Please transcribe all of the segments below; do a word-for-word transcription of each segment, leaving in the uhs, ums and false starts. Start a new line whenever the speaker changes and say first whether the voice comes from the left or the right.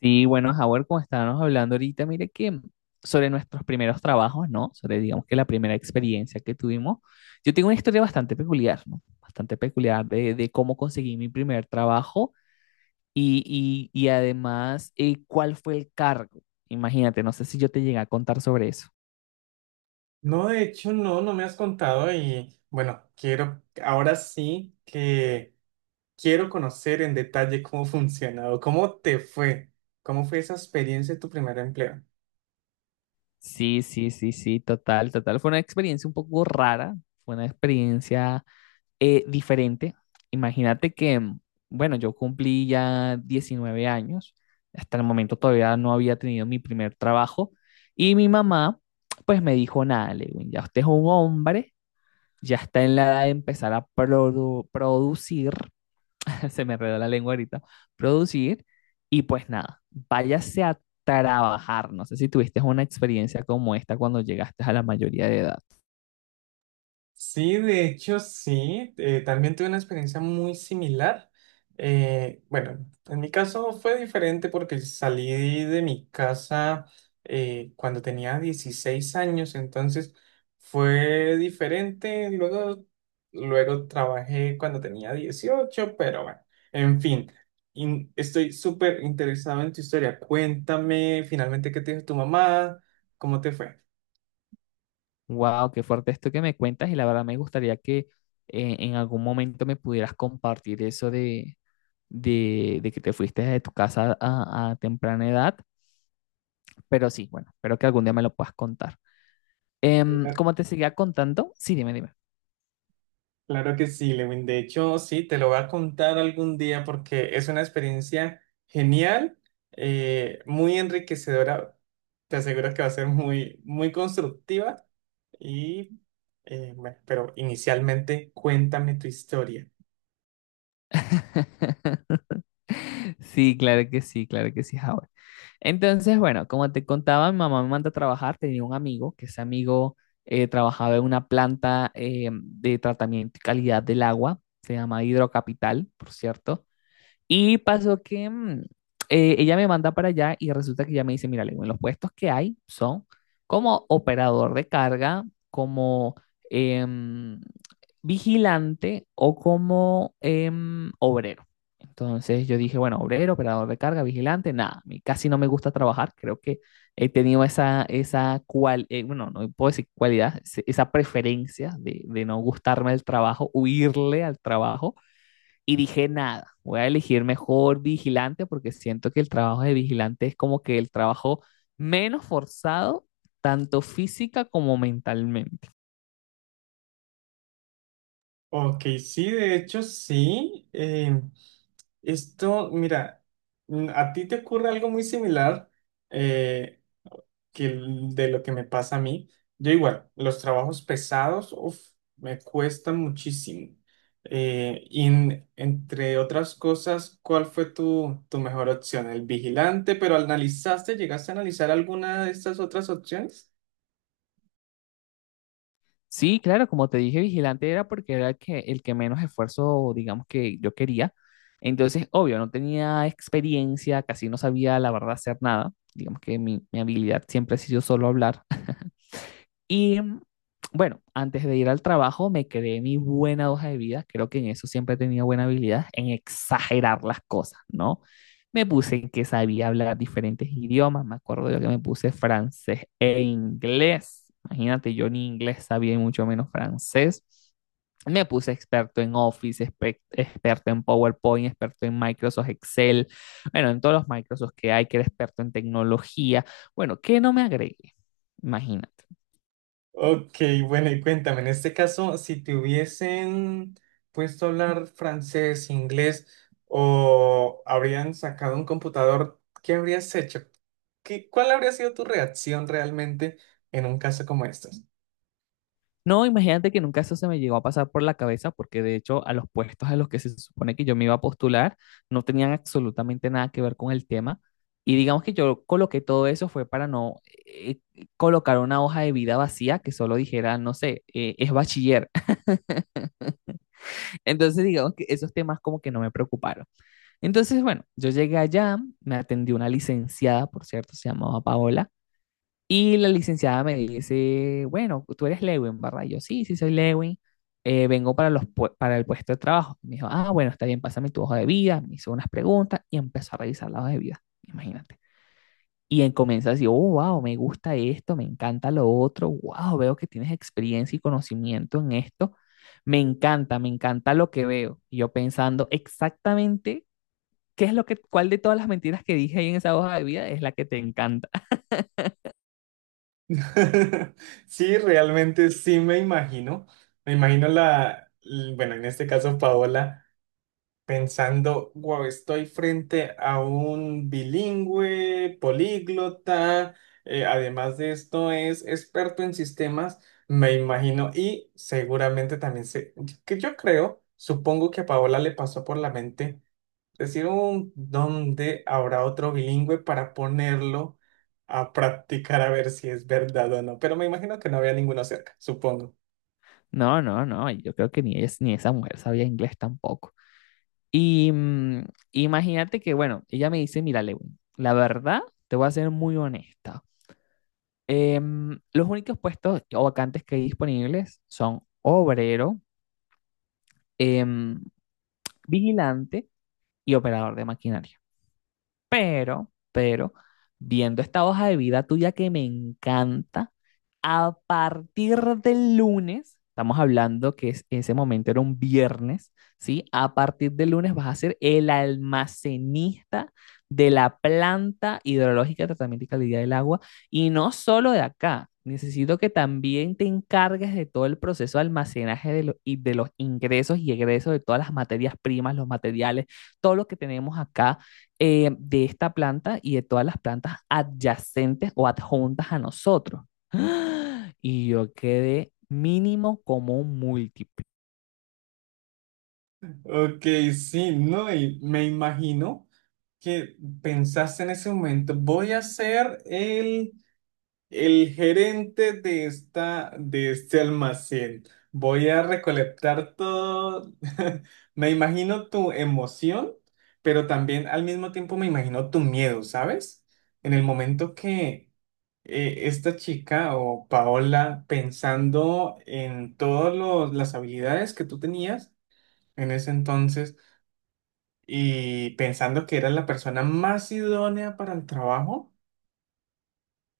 left: Sí, bueno, Howard, como estábamos hablando ahorita, mire que sobre nuestros primeros trabajos, ¿no? Sobre, digamos que la primera experiencia que tuvimos. Yo tengo una historia bastante peculiar, ¿no? Bastante peculiar de, de cómo conseguí mi primer trabajo y, y, y además eh, cuál fue el cargo. Imagínate, no sé si yo te llegué a contar sobre eso.
right: No, de hecho, no, no me has contado y bueno, quiero, ahora sí que quiero conocer en detalle cómo funcionó, cómo te fue, cómo fue esa experiencia de tu primer empleo.
left: Sí, sí, sí, sí, total, total. Fue una experiencia un poco rara, fue una experiencia eh, diferente. Imagínate que, bueno, yo cumplí ya diecinueve años, hasta el momento todavía no había tenido mi primer trabajo y mi mamá pues me dijo, nada, Lewin, ya usted es un hombre, ya está en la edad de empezar a produ- producir, se me enredó la lengua ahorita, producir y pues nada, váyase a trabajar. No sé si tuviste una experiencia como esta cuando llegaste a la mayoría de edad.
right: Sí, de hecho sí, eh, también tuve una experiencia muy similar. Eh, bueno, en mi caso fue diferente porque salí de mi casa eh, cuando tenía dieciséis años, entonces fue diferente. Luego, luego trabajé cuando tenía dieciocho, pero bueno, en fin, in- estoy súper interesado en tu historia. Cuéntame finalmente qué te dijo tu mamá, cómo te fue.
left: Wow, qué fuerte esto que me cuentas y la verdad me gustaría que eh, en algún momento me pudieras compartir eso de, de, de que te fuiste de tu casa a, a temprana edad, pero sí, bueno, espero que algún día me lo puedas contar. Em, como te seguía contando, sí, dime, dime.
right: Claro que sí, Lewin. De hecho, sí, te lo voy a contar algún día porque es una experiencia genial, eh, muy enriquecedora. Te aseguro que va a ser muy, muy constructiva y, eh, bueno, pero inicialmente cuéntame tu historia.
left: Sí, claro que sí, claro que sí, Howard. Entonces, bueno, como te contaba, mi mamá me manda a trabajar, tenía un amigo, que ese amigo eh, trabajaba en una planta eh, de tratamiento y calidad del agua, se llama Hidrocapital, por cierto. Y pasó que mm, eh, ella me manda para allá y resulta que ella me dice, mira, Lewin, los puestos que hay son como operador de carga, como em, vigilante o como em, obrero. Entonces yo dije, bueno, obrero, operador de carga, vigilante, nada, a mí casi no me gusta trabajar, creo que he tenido esa, esa cual, eh, bueno, no puedo decir cualidad, se- esa preferencia de, de no gustarme el trabajo, huirle al trabajo. Y dije, nada, voy a elegir mejor vigilante porque siento que el trabajo de vigilante es como que el trabajo menos forzado, tanto física como mentalmente.
right: Ok, sí, de hecho, sí. Eh, esto, mira, mm, a ti te ocurre algo muy similar. eh, que el- de lo que me pasa a mí. Yo igual, los trabajos pesados, uf, me cuestan muchísimo. Eh, y en- entre otras cosas, ¿cuál fue tu, tu mejor opción? ¿El vigilante? ¿Pero analizaste, llegaste a analizar alguna de estas otras opciones?
left: Sí, claro, como te dije, vigilante era porque era el que, el que menos esfuerzo, digamos que yo quería. Entonces, obvio, no tenía experiencia, casi no sabía la verdad hacer nada. Digamos que mi, mi habilidad siempre ha sido solo hablar. Y mm, bueno, antes de ir al trabajo me creé mi buena hoja de vida, creo que en eso siempre he tenido buena habilidad, en exagerar las cosas, ¿no? Me puse que sabía hablar diferentes idiomas, me acuerdo yo que me puse francés e inglés, imagínate, yo ni inglés sabía y mucho menos francés. Me puse experto en Office, expec- experto en PowerPoint, experto en Microsoft Excel, bueno, en todos los Microsoft que hay, que era experto en tecnología. Bueno, ¿qué no me agregué? Imagínate.
right: Ok, bueno, y cuéntame, en este caso, si te hubiesen puesto a hablar francés, inglés o habrían sacado un computador, ¿qué habrías hecho? ¿Qué- cuál habría sido tu reacción realmente en un caso como este?
left: No, imagínate que nunca eso se me llegó a pasar por la cabeza, porque de hecho a los puestos a los que se supone que yo me iba a postular no tenían absolutamente nada que ver con el tema. Y digamos que yo coloqué todo eso fue para no eh, eh, colocar una hoja de vida vacía que solo dijera, no sé, eh, es bachiller. Entonces digamos que esos temas como que no me preocuparon. Entonces, bueno, yo llegué allá, me atendió una licenciada, por cierto, se llamaba Paola. Y la licenciada me dice, bueno, tú eres Lewin, ¿verdad? Y yo, sí, sí soy Lewin, eh, vengo para, los, pue- para el puesto de trabajo. Me dijo, ah, bueno, está bien, pásame tu hoja de vida. Me hizo unas preguntas y empezó a revisar la hoja de vida, imagínate. Y él comienza así, oh, wow, me gusta esto, me encanta lo otro, wow, veo que tienes experiencia y conocimiento en esto, me encanta, me encanta lo que veo. Y yo pensando exactamente qué es lo que, cuál de todas las mentiras que dije ahí en esa hoja de vida es la que te encanta.
right: Sí, realmente sí me imagino. Me imagino la, l- bueno, en este caso Paola, pensando, wow, estoy frente a un bilingüe, políglota, eh, además de esto es experto en sistemas, me imagino, y seguramente también sé, que yo creo, supongo que a Paola le pasó por la mente decir, un ¿dónde habrá otro bilingüe para ponerlo a practicar a ver si es verdad o no? Pero me imagino que no había ninguno cerca, supongo.
left: No, no, no, yo creo que ni es ni esa mujer sabía inglés tampoco. Y mm, imagínate que, bueno, ella me dice, mira, Lewin, la verdad, te voy a ser muy honesta. Em, los únicos puestos o vacantes que hay disponibles son obrero, em, vigilante y operador de maquinaria. Pero, pero, viendo esta hoja de vida tuya que me encanta, a partir del lunes, estamos hablando que es- ese momento era un viernes, ¿sí? A partir del lunes vas a ser el almacenista de la planta hidrológica de tratamiento y calidad del agua, y no solo de acá. Necesito que también te encargues de todo el proceso de almacenaje de lo- y de los ingresos y egresos de todas las materias primas, los materiales, todo lo que tenemos acá eh, de esta planta y de todas las plantas adyacentes o adjuntas a nosotros. ¡Ah! Y yo quedé mínimo como un múltiple.
right: Ok, sí, no, y me imagino que pensaste en ese momento, voy a ser el, el gerente de esta, de este almacén, voy a recolectar todo. Me imagino tu emoción, pero también al mismo tiempo me imagino tu miedo, ¿sabes? En el momento que eh, esta chica o Paola, pensando en todas las habilidades que tú tenías en ese entonces, y pensando que eras la persona más idónea para el trabajo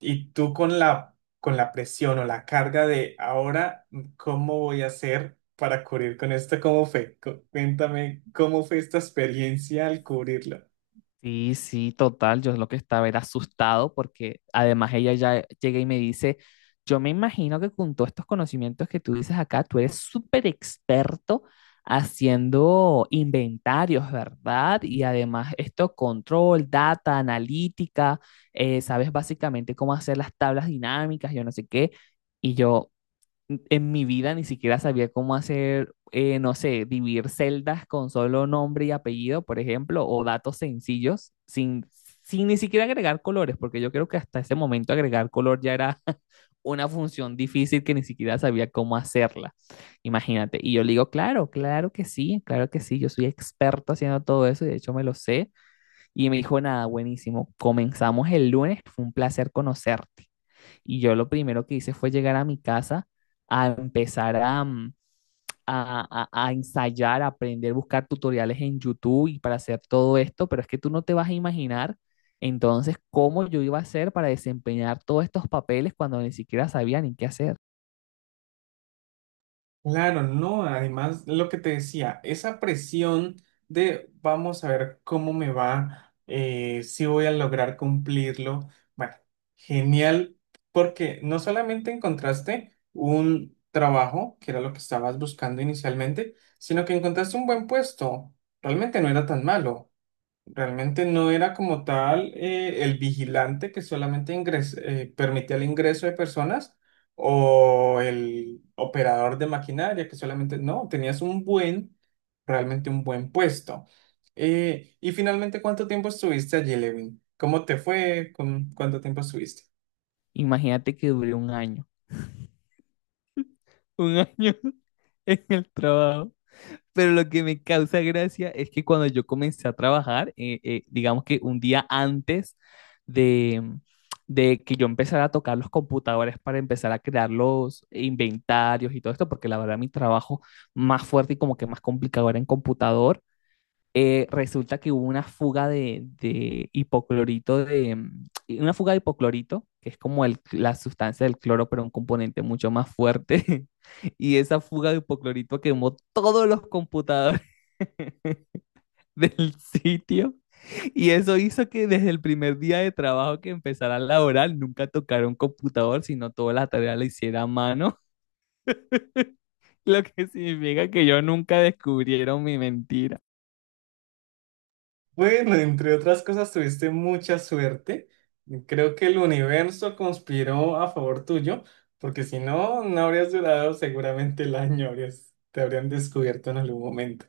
right: y tú con la, con la presión o la carga de ahora, ¿cómo voy a hacer para cubrir con esto? ¿Cómo fue? Cu- Cuéntame, ¿cómo fue esta experiencia al cubrirlo?
left: Sí, sí, total. Yo lo que estaba era asustado porque además ella ya llega y me dice, yo me imagino que con todos estos conocimientos que tú dices acá, tú eres súper experto haciendo inventarios, ¿verdad? Y además esto, control, data, analítica, eh, sabes básicamente cómo hacer las tablas dinámicas, yo no sé qué. Y yo, en mi vida ni siquiera sabía cómo hacer, eh, no sé, dividir celdas con solo nombre y apellido, por ejemplo, o datos sencillos, sin, sin ni siquiera agregar colores, porque yo creo que hasta ese momento agregar color ya era una función difícil que ni siquiera sabía cómo hacerla. Imagínate. Y yo le digo, claro, claro que sí, claro que sí, yo soy experto haciendo todo eso y de hecho me lo sé. Y me dijo, nada, buenísimo, comenzamos el lunes, fue un placer conocerte. Y yo lo primero que hice fue llegar a mi casa a empezar a, mm, a, a- a ensayar, a aprender, buscar tutoriales en YouTube y para hacer todo esto, pero es que tú no te vas a imaginar entonces cómo yo iba a hacer para desempeñar todos estos papeles cuando ni siquiera sabía ni qué hacer.
right: Claro, no, además lo que te decía, esa presión de vamos a ver cómo me va, eh, si voy a lograr cumplirlo. Bueno, genial, porque no solamente encontraste un trabajo, que era lo que estabas buscando inicialmente, sino que encontraste un buen puesto. Realmente no era tan malo. Realmente no era como tal eh, el vigilante que solamente ingres- eh, permitía el ingreso de personas o el operador de maquinaria que solamente, no, tenías un buen, realmente un buen puesto. Eh, y finalmente, ¿cuánto tiempo estuviste allí, Levin? ¿Cómo te fue? ¿Con cuánto tiempo estuviste?
left: Imagínate que duré un año, un año en el trabajo. Pero lo que me causa gracia es que cuando yo comencé a trabajar, eh, eh, digamos que un día antes de, mm, de que yo empezara a tocar los computadores para empezar a crear los inventarios y todo esto, porque la verdad mi trabajo más fuerte y como que más complicado era en computador, eh, resulta que hubo una fuga de, de hipoclorito de mm, una fuga de hipoclorito, que es como el- la sustancia del cloro, pero un componente mucho más fuerte. Y esa fuga de hipoclorito quemó todos los computadores del sitio. Y eso hizo que desde el primer día de trabajo que empezara a laborar, nunca tocara un computador, sino toda la tarea la hiciera a mano, lo que significa que yo nunca descubrieron mi mentira.
right: Bueno, entre otras cosas, tuviste mucha suerte. Creo que el universo conspiró a favor tuyo, porque si no, no habrías durado seguramente el año, habrías- te habrían descubierto en algún momento.